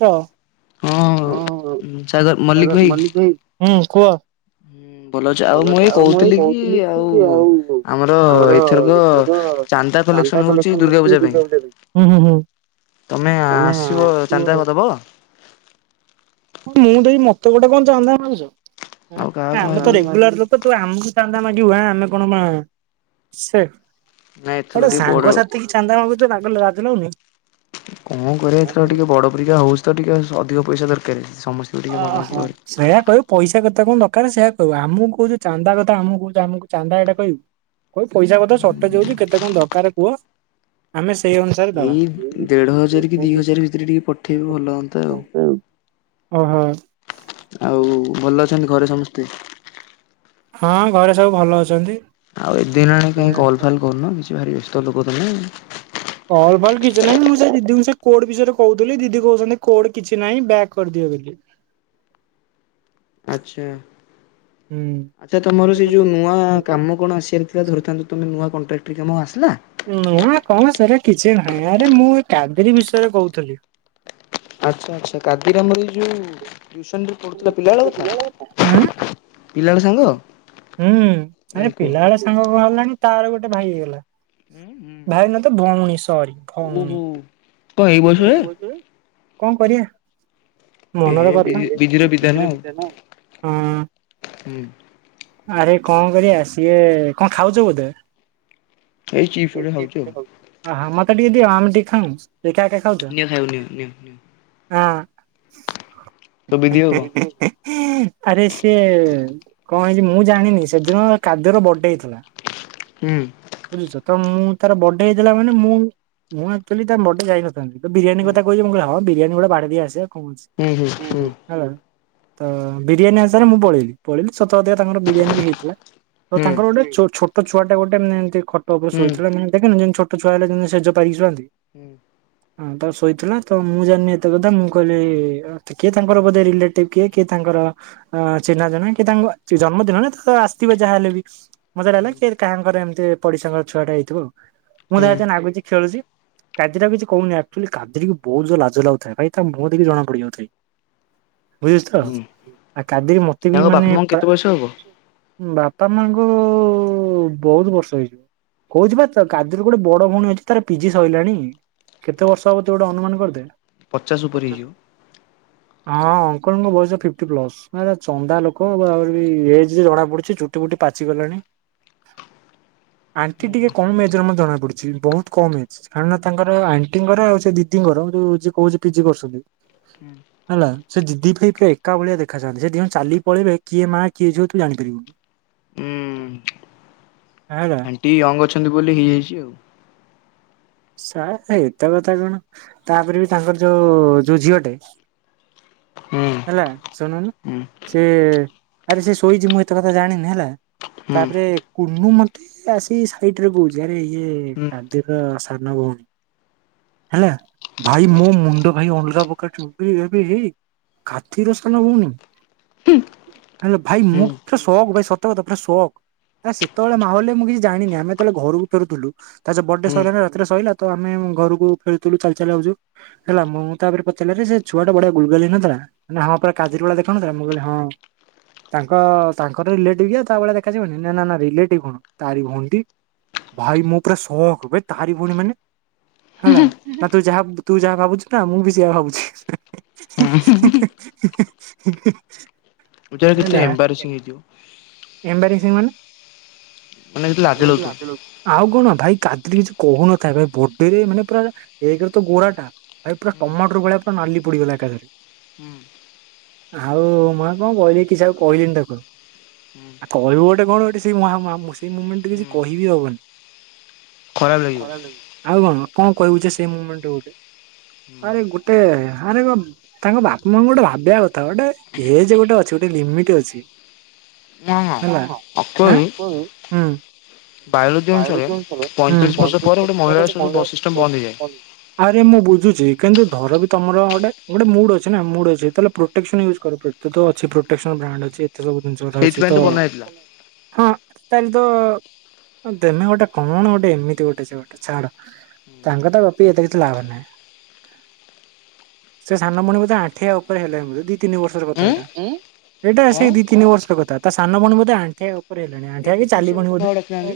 ହଁ ହଁ ସାଗର ଭାଇ ମଲ୍ଲିକ ଭାଇ। କୁହ। ହୁଁ। ଭଲ ଅଛି ଆଉ ମୁଇଁ କହୁଥିଲି କି ଆଉ ଆମର ଏଥରକ ଚାନ୍ଦା କଲେକ୍ସନ ହେଉଛି ଦୁର୍ଗା ପୂଜା ପାଇଁ ହୁଁ ହୁଁ ହୁଁ। ତମେ ଆସିବ ଚାନ୍ଦାଦବ। ମୁଁ ଦେଇ ମତେ ଗୋଟେ କଣ ଚାନ୍ଦା ମାଗୁଛ। ଆଉ କାହାକୁ ଆମେ ତ କାହାକୁ ରେଗୁଲାର ଲୋକ। ତ ଆମ ଚାନ୍ଦା ମାଗିବୁ ଆ ଆମେ କଣ ସେ ନାଇଁ ଏଥର ଗୋଟେ ଟିକେ ବଡ ସାଙ୍ଗସାଥି କି ଚାନ୍ଦା ମାଗୁ ଆଗ ରାଜ ଲାଗୁନି। କଣ କରିବା ଏଥରକ ଟିକେ ବଡ ପରିକ୍ଷା ହଉଛି ତ ଟିକେ। ଅଧିକ ପଇସା ଦରକାରେ। ଅହୋ ଶ୍ରେୟା କହିବୁ ପଇସା କଥା କଣ ର ଦରକାରେ ସେୟା କହିବୁ। ଆମକୁ କହୁଛୁ ଚାନ୍ଦା କଥା ଆମକୁ କହୁଛୁ ଆମକୁ ଚାନ୍ଦ ଏଇଟା କହିବୁ। କୁ ପଇସା କଥା ସର୍ଟେଜ୍ ହୋଉଛି କେତେ କଣ ଦରକାର କୁହ। ଆମେ ସେଇ ଅନୁସାରେ ଦବା। ଏଇ ଦେଢ ହଜାର କି ଦୁଇ ହଜାର ଭିତରେ ଟିକେ ପଠେଇବେ ଭଲ ହୁଅନ୍ତା ଆଉ। ଓହୋ। ଆଉ ଭଲ ଅଛନ୍ତି ଘରେ ସମସ୍ତେ। ହଁ ଘରେ ସବୁ ଭଲ ଅଛନ୍ତି। ଆଉ ଏଦିନ ଆଣଣି କାହିଁ କଲ୍ ଫାଲ କରୁନ। କିଛି ଭାରି ବ୍ୟସ୍ତ ଲୋକ ହୁଁ। ଭଲ୍ ଭଲ୍ କିଛି ନାହିଁ ମୁଁ ସେ ଦିଦିଙ୍କୁ ସେ କୋଡ୍ ବିଷୟରେ କହୁଥିଲି। ଦିଦି କହୁଛନ୍ତି କୋଡ୍ କିଛି ନାହିଁ ବ୍ୟାକ୍ କରିଦିଅ ବୋଲି। ଆଚ୍ଛା ହୁଁ। ଆଚ୍ଛା ତମର ସେ ଯୋଉ ନୂଆ କାମ କଣ ଆସିବାର ଥିଲା ଧରିଥାନ୍ତୁ। ତମେ ନୂଆ କଣ୍ଟ୍ରାକ୍ଟର ପ୍ରିକା ମଁ ଆସିଲା। ନୂଆ କଣ ସରେ କିଛି ନାହିଁ। ଆରେ ମୁଁ ଏ କାଗିରୀ ବିଷୟରେ କହୁଥିଲି। ଆଚ୍ଛା ଆଚ୍ଛା କାଦିରାମର ଯୋଉ ଟ୍ୟୁସନ ରେ ପଢୁଥିଲା ପିଲାବେଳ ଉଁ କଥା। ପିଲାଳ ସାଙ୍ଗ। ହୁଁ ଆରେ ହୁଁ କୁହ। ପିଲା ବେଳେ ସାଙ୍ଗ କହାର ଲାଣି। ତାର ଗୋଟେ ଭାଇ ହେଇଗଲା। ଭାଇନା ତ ଭଉଁଣି ସରି ଭଉଁଣି। ତ ଏଇ ବଛୁ କଣ କରିବା ଏହେ ମନରେ ବିଜି ବିଜିର ବିଧାନ ଆଉ। ହଁ ହୁଁ। ଆରେ କଣ କରିବା ସିଏ କଣ ଖାଉଛ ବୋଧେ ଏଇ ଚିପସଡ ଖାଉଛି ଅହଁ ଆଉ ମତେ ଟିକେ ଦିଅ ଆମ ଟିକେ ଖାଉ ଏକା ଏକା ଖାଉଛ ନି ଖାଇ ନି ନି ନି ହଁ ତ ବିିଦିଅ କ ଆରେ ସେ କଣ ହେଇଛି ମୁଁ ଜାଣିନି ସେଦିନ କାଦ୍ୟର ବର୍ଡେ ହେଇଥିଲା ହୁଁ ବୁଝୁଛ ତ ମୁଁ ତାର ବର୍ଡେ ହେଇଥିଲା ମାନେ ମୁଁ ମୁଁ ଆଚୁଆଲି ତାର ବର୍ଡେ ଯାଇନଥିଲି ତ ବିରିୟାନ ହୁଁ କଥା କହିହୁିବ କ ହଁ ବିୟାନୀ ଗଡା ବାା ଦେଇ ଆସେ ହୁଁ ହୁଁ ହୁଁ ହୁଁ କଛିଁଲା ତ ବିରିୟାନୀ ଅନୁସାରେ ମୁଁ ପଳେଇଲିି ପଳେଇି ସତଧ ତାଙ୍କର ବିରିୟାନୀ ବି ହେଇଥିଲା ତ ହୁଁ। ତାଙ୍କର ଗୋଟେ ଛୋଟ ତ ଛୁଆା ଗୋଟେ ଏମ ଏତି ଫଟୋ ଉପରେ ହୁଁ ଶୋଇଥିଲା ମାନ ଦେଖ ଯେଛ ତ ଛୁଆ ହେ ଯେି ସେେ ପାରିଛନ୍ତି ହୁଁ ହଁ ତ ଶୋଇଥିଲା ତ ମୁଁ ଜାଣିନି ଏତେ କଥା ମୁଁ କହିଲି କିଏ ହୁଁ ତାଙ୍କର ବୋିଲେଟ କିଏ କିଏ ତାଙ୍କର ଅ ଚିହ୍ନା ଜଣ ତାଙ୍କ ଜନ୍ମଦିନ ନା ତ ଆସିଥିବ ଯାହାହଲେ ବି ମଜୋହଲାାାଙ୍କର ଏମତି ତ ପଡି ସାଙ୍ଗ ଛୁଆଟା ହେଇଥିବ ମୁଁ ହୁଁ ତ ଏତ ନାଗୁଛି ଖେଳୁଛି। କାଜିରା କିଛି କହୁନି ଆକ୍ଚୁଆଲି କାଦରିକି ବହୁତ ଜୋରେ ଲାଜ ଲାଗୁଥାଏ ଭାଇ ତା ମୁହଁ ଦେକି ଜଣା ପଡିଯାଉଥଏ। ବୁଝୁଛ ତ ହୁଁ। ଆ କାଦି ମତେ ବି ତାଙ୍କ ବାପା ମାନେ ମାଙ୍କୁ କେତେ ବୟସ ହେବ। ବାପା ମାଙ୍କ ବହୁତ ବର୍ଷ ହେଇଯିବ କହୁଛିବା ତ କାଜୁର ଗୋଟେ ବଡ ଭଉଣୀ ଅଛି ତାର ପିଜି ସରିଲାଣି କେତେ ବର୍ଷ ହବ ତୁ ଗୋଟେ ଅନୁମାନ କରିଦେ। ପଚାଶ ଉପରେ ହେଇଯିବ। ହଁ ଅଙ୍କଲଙ୍କ ବୟସ ଫିଫ୍ଟି ପ୍ଲସ୍ ଚନ୍ଦା ଲୋକ କଣ ବା ଆହୁରି ଏଜବି ଜଣା ପଡୁଛି ଚୁଟି ଫୁଟି ପାଚିଗଲାଣି। ଆଣ୍ଟି ଟିକେ କମ୍ ଏଜର ମତେ ଜଣା ପଡୁଛି ବହୁତ କମ ଏଜ କାରଣ ତାଙ୍କର ଆଣ୍ଟିଙ୍କର ଆଉ ସେ ଦିଦିଙ୍କର ଯୋଉ ଯିଏ କହୁଛି ପିଜି କରୁଛନ୍ତି ହେଲା ସେ ଜିଦି ଭାଇ ଏକା ଭଳିଆ ଦେଖାଯାନ୍ତି ସେ ଦିଇ ଜଣ ଚାଲି ପଳେଇବେ କିଏ ମା କିଏ ଝିଅ ତୁ ଜାଣିପାରିବୁନୁ। ହୁଁ ହେଲା ଆଣ୍ଟି ୟଙ୍ଗ ଅଛନ୍ତି ବୋଲି ହେଇଯାଇଛି ଆଉ। ସାର୍ ଏତେ କଥା କଣ ତାପରେ ବି ତାଙ୍କର ଯୋଉ ଯୋଉ ଝିଅଟେ। ହୁଁ ହେଲା ଶୁଣୁନି। ହୁଁ ସେ ଆରେ ସେ ଶୋଇଛି ମୁଁ ଏତେ କଥା ଜାଣିନି ହେଲା ହୁଁ ତାପରେ କୁନୁ ମତେ ଆସି ସାଇଟରେ କହୁଛି ଆରେ ଇଏ ହୁଁ ଆଦି ର ସାନ ଭଉଣୀ ହେଲା ଭାଇ ହୁଁ ମୋ ମୁଣ୍ଡ ଭାଇ ଅଲଗା ପ୍ରକାର ଚୁଟି ଆବେ ଏ ଖାତୀର ସାନ ଭଉଣୀ ତାହା ହେଲେ ଭାଇ ମୁଁ ହୁଁ ପୁରା ସକ୍ ଭାଇ ସତ କଥା ପୁର ସକ୍ ହେଲା ସେତେବେଳେ ମାହଲରେ ମୁଁ କିଛି ଜାଣିନି ଆମେ ଯେତେବେଳେ ଘରକୁ ଫେରୁଥିଲୁ ତା ବର୍ଥଡେ ହୁଁ ସରିଲା ରେ ସରିଲା ତ ଆମେ ଘରକୁ ଫେରୁଥିଲୁ ଚାଲି ଚାଲି ଆଉଛୁ ହେଲା ମୁଁ ତାପରେ ପଚାରିଲି ଆରେ ସେ ଛୁଆ ଟା ବଢିଆ ଗୁଲଗାଲିଆ ନଥିଲା ନା ହଁ ପରା କାଜରି ଭଳିଆ ଦେଖା ଯାଉନଥିଲା ମୁଁ କହିଲି ହଁ ତାଙ୍କ ତାଙ୍କର ରିଲେଟିଭ ତା ଭଳିଆ ଦେଖାଯିବନି ନା ନା ରିଲେଟିଭ କଣ ତାରି ଭଉଣୀ ଟି ଭାଇ ମୁଁ ପୁରା ସକ୍ ବେ। ତାରି ଭଉଣୀ ମାନେ ହେଲା ନା ତୁ ଯାହା ତୁ ଯାହା ଭାବୁଛୁ ନା ମୁଁ ବି ସେୟା ଭାବୁଛି। ହୁଁ ବିଚାରି କେତେ ଏମ୍ବାରେସିଙ୍ଗ ହେଇଥିବ। ଏମ୍ବାରେସିଙ୍ଗ ମାନେ? ମାନେ କେତେ ଲାଜ ଲାଗୁଥିବ। ଆଉ କଣ ଭାଇ କାଦ୍ରି କିଛି କହୁନଥାଏ ବେ ବଡେରେ ମାନେ ପୁରା ଏକରେ ତ ଗୋରାଟା ଭାଇ ପୁରା ହୁଁ ଟମାଟୋର ଭଳିଆ ପୁରା ନାଲି ପୋଡିଗଲା ଏକାବେଳେ ହୁଁ ଆଉ ମୁଁ ଆଉ କଣ କହିଲି କିଛି ଆଉ କହିଲିନି ତାକୁ ହୁଁ ଆଉ କହିବୁ ଗୋଟେ କଣ ଗୋଟେ ସେଇ ମୁହା ମହା ସେଇ ମୁମେଣ୍ଟରେ କିଛି ହୁଁ କହିବି ହବନି। ଖରାପ ଲାଗିବ ଆଉ କଣ? କଣ କହିବୁ ଯେ ସେ ମୁମେଣ୍ଟରୁ ଆରେ ଗୋଟେ ଆରେ ଗୋ ତାଙ୍କ ବାପା ମାଙ୍କୁ ଗୋଟେ ଭାବିବା କଥା ଗୋଟେ ଏଜ ଗୋଟେ ଅଛି ଗୋଟେ ଲିମିଟ ଅଛି ହେଲା। ଆଁ ଅଙ୍କଲ ବି ହୁଁ। ପଇଁଚାଳିଶ ବର୍ଷ ପରେ ଗୋଟେ ମହିଳାର ସବୁ ବସ୍ ସିଷ୍ଟମ୍ ବନ୍ଦ ହେଇଯାଏ। ଆରେ ମୁଁ ବୁଝୁଛି। କିନ୍ତୁ ଧର ବି ତମର ଗୋଟେ ଗୋଟେ ମୁଡ ଅଛି ନା ମୁଡ ଅଛି ତାହେଲେ ପ୍ରୋଟେକ୍ସନ ୟୁଜ୍ କର କେତେ ତ ଅଛି ପ୍ରୋଟେକ୍ସନ ବ୍ରାଣ୍ଡ ଅଛି। ଏ ସବୁ ଜିନିଷ ଗୋଟେ ଅଛି ତ ସେଇଥିପାଇଁ ବନା ହେଇଥିଲା ହଁ। ତାହେଲେ ତ ତମେ ଗୋଟେ କଣ ଗୋଟେ ଏମିତି ଗୋଟେ ଯେ ଗୋଟେ ଛାଡ ତାଙ୍କ କଥା ଗପିକି ଏତେ କିଛି ଲାଭ ନାହିଁ ସେ ସାନ ଭଉଣୀ ବୋଧେ ଆଣ୍ଠିଆ ଉପରେ ହେଲାଣି ବୋଧେ ଦି ତିନି ବର୍ଷର କଥା ଉଁ ଏଇଟା ଏଇଟା କଣ ସେ ଦି ତିନି ବର୍ଷର କଥା ତା ସାନ ଭଉଣୀ ବୋଧେ ଏବେ ଆଣ୍ଠିଆ ଉପରେ ହେଲାଣି। ଏ ଏକୋଇଶିଆ ଚାଲିବଣି ଗୋଟେ ବୋଧେ କାହାକୁ ଡାକିନାହାନ୍ତି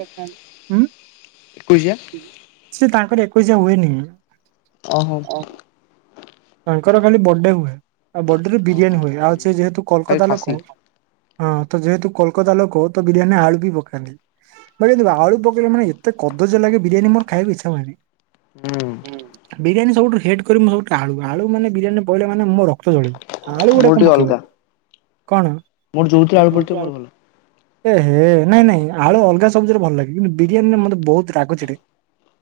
ଏକୋଇଶିଆ ସେ ତାଙ୍କର ଏକଉଷୀୟା ହୁଏନି। ଅହମ ତାଙ୍କର ଖାଲି ବଡେ ହୁଏ। ଆଉ ବର୍ଡରେ ଓହୋ ବିରିୟାନୀ ହୁଏ ଆଉ ସେ ହୁଁ ଯେହେତୁ ଖାଲି କୋଲକାତା ଲୋକ ଖାସି। ହଁ। ତ ଯେହେତୁ କୋଲକତା ଲୋକ ତ ବିରିୟାନୀ ଆଳୁ ବି ପକାନ୍ତି ମାନେ ଆଳୁ ହୁଁ ପକେଇଲେ ମାନେ ଏତେ କଦଜ୳ ଲାଗେ ବିରିୟାନୀ ମୋର ଖାଇକୁ ଇଚ୍ଛା ହୁଏନି। ହୁଁ ବିରିୟାନୀ ସବୁଠୁ୍ ହେଟ କରେ ମୁଁ ଆଳୁ ଆଳୁ ମାନେ ବିରିୟାନୀ ପଇଲେ ମାନେ ମୋ ରକ୍ତ ଜଳେ। ଆଳୁ ଗୋଟେ ମୋର କଣ ଟିକେ ପକେଇବ, ଅଲଗା କଣ ମୋର ମୁଁ ଆଳୁ ପଡିଥିବ ମୋର ଯୋଉଥିରେ ଭଲ। ଏ ହେ ନାଇଁ ନାଇଁ ଆଳୁ ଅଲଗା ସବଜି ରେ ଭଲଲାଗେ। କିନ୍ତୁ ବିରିୟାନୀରେ ମୋତେ ବହୁତ ରାଗ ଚିଡେ।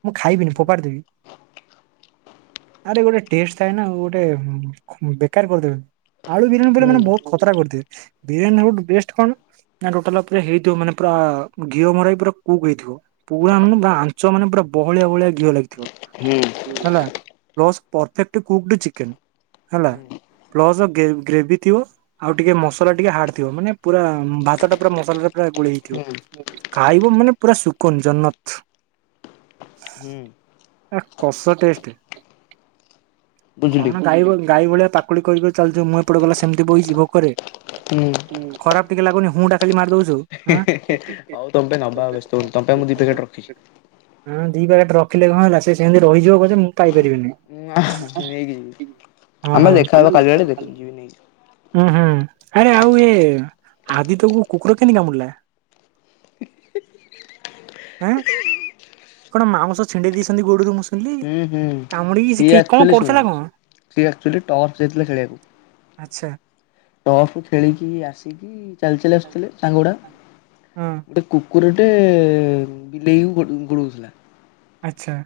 ମୁଁ ଖାଇବିନି ଫୋପାଡି ଦେବି। [inaudible] ଆରେ ଗୋଟେ ଟେଷ୍ଟ ଥାଏ ନା ଗୋଟେ ବେକାର କରିଦେବେ। ଆଳୁ ବିରିଆନୀ ରେ ପଡିଲେ ହୁଁ ମାନେ ବହୁତ ଖତରା କରିଦିଏ। ବିରିୟାନୀ ର ଆଉ ଗୋଟେ ବେଷ୍ଟ କଣ ଟୋଟାଲ ଉପରେ ହେଇଥିବ ମାନେ ପୁରା ଘିଅ ମରା ହେଇକି ପୁରା କୁକ୍ ହେଇଥିବ। ପୁରା ପୁରା ଆଞ୍ଚ ମାନେ ପୁରା ବହଳିଆ ବହଳିଆ ଘିଅ ଲାଗିଥିବ ହୁଁ ହେଲା। ପ୍ଲସ ପ୍ରଫେକଟ୍ କୁକଡ ଚିକେନ ହେଲା ହୁଁ ପ୍ଲସ ଗ୍ରେଭି ଥିବ ଆଉ ଟିକେ ମସଲା ଟିକେ ହାର୍ଡ ଥିବ। ମାନେ ପୁରା ଭାତ ଟା ପୁର ମସଲା ଦିହେରେ ଗୋଳେଇ ହେଇ ଖାଇବ ମାନେ ପୁରା ସୁକନ ଜନତ ହୁଁ [inaudible] ହଁ କସ ଟେଷ୍ଟ [inaudible] ବୁଝିଲି କଣ ଗାଈ ଗାଈ ଭଳିଆ ପାକୁଳି କରି କରି ଚାଲିଛ ମୁଁ ଏପଟେ ଗଲା ସେମିତି ବଇଛି ଭୋକରେ ହୁଁ [inaudible] ଖରାପ ଟିକେ ଲାଗୁନି ହୁ ଟ଼ା ଖାଲି ମାରି ଦଉଚୁ। ହଁ ହଉ ତମ ପାଇଁ ନବା ଆଉ ବ୍ୟସ୍ତ ହୁଅନି ତମ ପାଇଁ ମୁଁ ଦି ପ୍ୟାକେଟ ରଖଛି। ହଁ ଦି ପେକେଟ ରଖିଲେ କଣ ହେଲା ସେ ସେମିତି ରହିଯିବ ପଛେ ମୁଁ ପାଇପାରିବିନି। ନେଇକି ଯିବି [inaudible] ଆମେ ଓହୋ ଦେଖାହବ କାଲି ବେଳେ ଦେଖୁ ଯିବି ନେଇଯିବି ଉୁଁ ହୁଁ ଆରେ ଆଉ ଏ ଆଦିତ୍ୟକୁ କୁକୁର କେମିତି କାମୁଡ଼ିଲା। [inaudible] ଆଁ କଣ ମାଉଁସ ଛିଣ୍ଡେଇ ଦେଇଛନ୍ତି ଗୋଡରୁ ମୁଁ ଶୁଣିଲି ହୁଁ ହୁଁ କାମୁଡିକି ସେ ସିଏ କି କଣ ଆଚ୍ୟୁଲି ଶୁଣୁ କରୁଥିଲା କଣ ସିଏ ଆଚ୍ୟୁଲି ଟର୍ଚ୍ଚ ଯାଇଥିଲା ଖେଳିବାକୁ ଆଚ୍ଛା [inaudible] ଟପକୁ ଖେଳିକି ଆସିକି ଚାଲି ଚାଲି ଆସୁଥିଲେ ସାଙ୍ଗ ଗୁଡା ହଁ ଗୋଟେ କୁ କୁକୁରଟେ ବିଲେଇକୁ ଗୋଡଉଥିଲା। ଆଛା।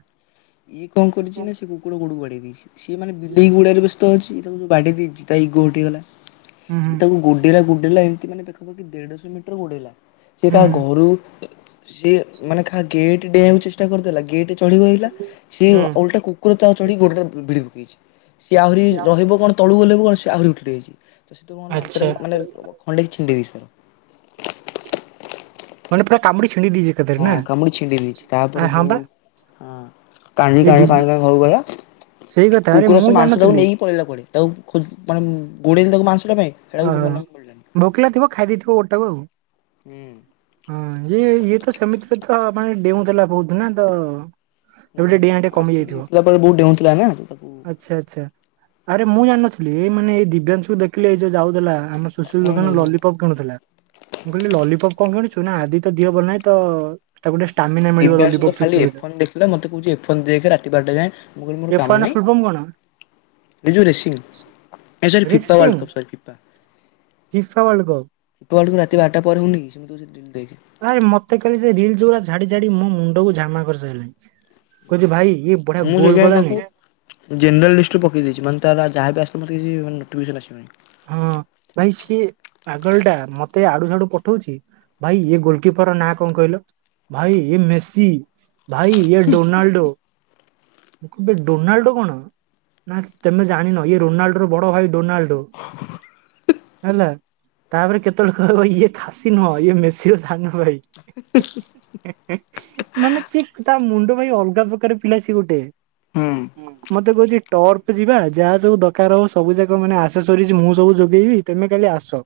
ଇଏ କଣ କରିଛି ନା ସେ କୁକୁର ଗୋଡକୁ ବାଡେଇଚି ଇଛି, ସିଏ ମାନ ବିଲେଇ ଗୁଡାରେ ବ୍ୟ ତ ଅଛି ଇଏ ତାକୁ ଯୋଉ ବାଡେଇ ଦେଇଛି ତଗୋ ହଟ ହେଇଗଲା। ଆଉ ହୁଁ ହୁଁ କରିବା । ତାକୁ ଗୁଡେଇିଲା ଗୁଡେଇିଲା ଏ ସେ ମାନେ ପାଖାପାଖି ଦେଢଶହ ମିଟର ଗୋଡେଇଲା ସେ ତା ହୁଁ ହୁଁ ଘରୁ ସିଏ ମାନେ କାହା ଗେଟ ଡେଇଁ ଆକୁ ଚେଷ୍ଟା କରିଥିଲା ଗେଟ୍ ଚଢିବ ସିଏ ହୁଁ ଓଲଟା କୁକୁର ତାର ଚଢି ଗୋଡଟା ଭିଡି ପକେଇଛି । ସିଏ ଆହୁରି ରହିବ କଣ ତଳୁ ଗଲେ କଣ ଆହୁରି ଉଠି ଯାଇଛି ତ ତୁ ମ ଆଚ୍ଛା ମାଂସର ମାନେ ଖଣ୍ଡେ ଛିଣ୍ଡେଇ ଦେଇଛି ତାର ମାନେ ପୁରା କାମୁଡି ଛି ହଁ କାମୁଡି ଛିଣ୍ଡି ଦେଇଛି ଆ ତାପରେ ହଁ ଯୋଉ ବା କା କା ଏ କା ଦି କା ଘ ଗଲା ସେଇ କଥା ଆରେ କୁକୁର ମୁଁ ସେ ମାଂସ ଟାକୁ ଜାଣିନଥିଲି ନେଇକି ପଳେଇଲା କୁଆଡେ ତାକୁ ମାନେ ଗୋଡେଇଲି ତାକୁ ମାଂସଟା ପାଇଁ ଅ ସେଟାକୁ ମାନେ ମିଳିଲାନି। ଭୋକିଲା ଥିବ ଖାଇଦେଇଥିବ । ପୋଟା ଆଉ ହୁଁ। ହଁ ଇୟ ତ ସେମିତି ତ ମାନେ ଡେଉଁ ଦେଲା ବହୁତ ନା ତ ଏବେ ହୁଁ ଟିକେ ଡିଆଁ ଟିକେ ଆ ର କମି ସି ବି ଯାଇଥିବ ଜିତିଲା ପରେ ବହୁତ ଡେଉଁଥିଲା ନା ତାକୁ ଆଚ୍ଛା ଆଚ୍ଛା ଆରେ ମୁଁ ଜାଣି ନଥିଲି ମାନେ ଏଇ ଦିବ୍ୟାଂଶକୁଙ୍କୁ ଦେଖିଲି ଯଉ ଯାଉ ଆମ ସୁଶୀ ହୁଁ ହୁଁ ଦୋକାନ ହୁଁ। ଲଲିପପ କିଣୁଥିଲା ମୁଁ କହିଲି ଲଲିପପ କଣ କିଣୁଛୁ ସୁୁନା ହଦି ତ ଦିଅ ଭଲ ନାଇଁ ତ ତାକୁ ଟିକେ ଷ୍ଟାମିନା ମିଳିବ ଦିବ୍ୟାଙ୍କ ସହିତ ଲଲିପପ୍ ଖାଲି ଚୁଚୁମିରେ ଏଫନ ଦେଖିଲା ମତେ କହୁଛି ଏଫନ ଦେଖେ ରାତି ବାରଟା ଯାଏଁ ମୁଁ କହିଲି ମୋର ଏଫ୍ ୱାନ୍ କାମ ର ନାହିଁ ଫୁଲ୍ ଫର୍ମ କଣ ଏ ଯୋଉ ରେସିଙ୍ଗ ନା sorry racing world cup FIFA world cup କୁ ବେଳକୁ ରାତି ବାରଟା ପରେ ହଉନି କି ଦେଖ ଆରେ ମୋତେ କାଲି ସେ ରିଲସ ଯୋଉା ଝାଡି ଝାଡି ମୋ ମୁଣ୍ଡକୁ ଝାମା କରିସାରିଲାଣି । ମୁଁ ସେଇ ଯଏ କଲାନି କାକୁ ଜେନେରାଲ ଲଷ୍ଟ ପକେଇ ଦେଇଛି ମାନେ ତାର ଯାହାବ ଆ ତୋତେ କିଛି ବି ନୋଟିଫିକସନ୍ ଆସିବନି । ହଁ ଭାଇ ସିଏ ପାଗଳ ଟା ମତେ ଆଡୁ ସଡୁ ପଠଉଛି ଭାଇ ଗୋଲକିପର ର ନାଁ କଣ କହିଲ ଭାଇ ଇଏ ମେସି ଭାଇ ୟ ଡୋନାଲ୍ଡୋ ମୁଁ କିବ ଡୋନାଲ୍ଡୋ କଣ ନା ତମେ ଜାଣିନ ଇଏ ରୋନାଲ୍ଡୋ ର ବଡ ଭାଇ ଡୋନାଲ୍ଡୋ । ହେଲା ତାପରେ କେତେବୋକ ଇଏ ଖାସି ନୁହ ଇଏ ମଶିବ ଧାନ ଭାଇ। [inaudible] ମାନେ ଠିକ ତା ମୁଣ୍ଡ ପାଇଁ ଅଲଗା ପ୍ରକାର ପିଲା ସ ଗୋଟେ ହୁଁ ମତେ କହୁଛି ଟର୍ପ ଯିବା ଯାହା ସବୁ ଦରକାର ହଉ ସବୁ ଯାକ ମାନେ ଆସ ରିଛି ମୁଁ ସବୁ ଯୋଗେଇବି ତମେ କାଲି ଆସ ।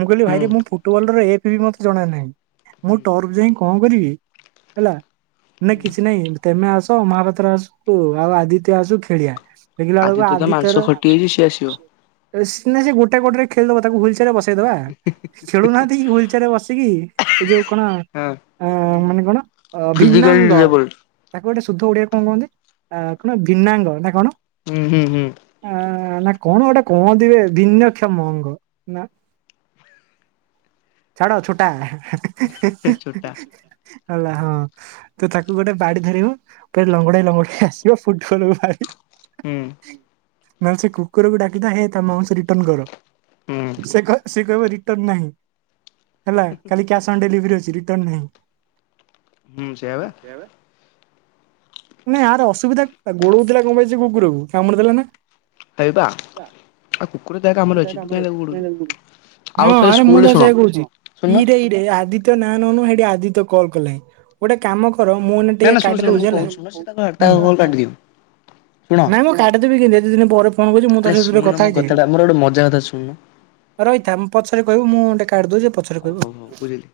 ମୁଁ କହିଲି ହୁଁ ଭାଇ ମୁ ଫୁଟବଲ ର ବି ମତେ ଜଣ ନାହିଁ ମୁଁ ହୁଁ ଟର୍ଫ ଯାଇ କଣ କରିବି ହେଲା ନା ହୁଁ କିଛି ନାଇଁ ତେମେ ଆସ ମହାପାତ୍ର ଆସୁ ଆଉ ଆଦିତ୍ୟ ଆସୁ ଖେଳିଆ । ଆଦିତ୍ୟ ତ ମାଂସ ଖଟି ହେଇଛି ସିଏ ଆସିବ । ସ ସେ ଗୋଟେ ଗଡରେ ଖେଳଦବା ତାକୁ ହୁଇଲଚ୍ୟାରରେ ବସ ଦେବା। ଖେଳୁନାହାନ୍ତି ହୁଲଚାରେ ବସିକି ଯୋଉ। କଣ ହଁ ହୁଁ ହୁଁ ମାନେ କଣ ଅ ଫିଜିକାଲି ଭିନ୍ନଙ୍ଗ ଡିସେବଲ୍ଡ ତାକୁ ଗୋଟେ ଶୁଦ୍ଧ ଓଡିଆ କଣ କହନ୍ତି ଅ କଣ ଭିନାଙ୍ଗ ନା କଣ? ହୁଁ ହୁଁ ହୁଁ। ଆ ନା କଣ ଗୋଟେ ପହ ଦିବେ ଭିନ୍ନକ୍ଷ ମଙ୍ଗ ନା ଛାଡ ଛୋଟା ଛୋଟା [unintelligible] ହେଲା ହଁ ତ ତାକୁ ଗୋଟେ ବାଡି ଧରିବୁ ପୁର ଲଙ୍ଗଡେଇ ଲଙ୍ଗଡେଇ ଆସିବ ଫୁଟବଲୁ ବାଡି ହୁଁ। ନହେଲେ ସେ କୁକୁର ବି ଡା ହେ ଏମାଉଟସ ରିଟର୍ନ ହୁଁ କରିବ ସେ ସେ କହିବ ରି ତ ନାହିଁ। ହେଲା କାଲି କ୍ୟାସ୍ ଅନ୍ ଡେଲିଭରି ଅଛି। ରିଟର୍ନ ନାହିଁ। ହୁଁ ସେଇଆବା ନ ଏହାର ଅସୁବିଧା ଗୋଡ ହଉଥିଲା କଣ ପାଇଁଛି କୁକୁରକୁ କାମୁଡି ଦେଥିଲା ନା ହେଇବା। ଆଉ କୁକୁର ତା କାମରେ ଅଛି ତୁ କାହିଁ ତାକୁ ଗୋଡଉଛୁ ଆଉ ହଁ ଥରେ ଆରେ ମୁଁ ସ୍କୁଲରେ ତ ଶୁଣ ଯ କହୁଛି ଶୁଣୁନ ଇରେ ଇ ଆଦିତ୍ୟ ନା ନନୁ ଆଦିତ୍ୟ କଲ୍ କଲେ ଗୋଟେ କାମ ମୁଁ ନା ଟିକେ ନା ଶୁଣ କାଟି ଶୁଣ ମୁଁ ଦଉଛି ହେଲା କହୁଛି ଶୁଣ ସେ ତାକୁ ତା କଲ୍ କାଟିଦିଅ ଶୁଣ ନାଇଁ ମୁଁ କାଟିଦବି ଦିନ ପରେ ଫୋ ଆରେ କରି ଦ ଶୁଣୁନ କଥା ମୋ ହେଇଯ କଥାଟା ମୋର ଗୋଟେ ମଜା କଥା ଶୁଣୁନ ରହିଥା ମୁଁ ପଛରେ କହିବୁ ମୁଁଣ୍ଡ କାର୍ଡ ଦ ଯ ପଛରେ ହଉ କହିବ ହଉ ହଉ ବୁଝିଲି।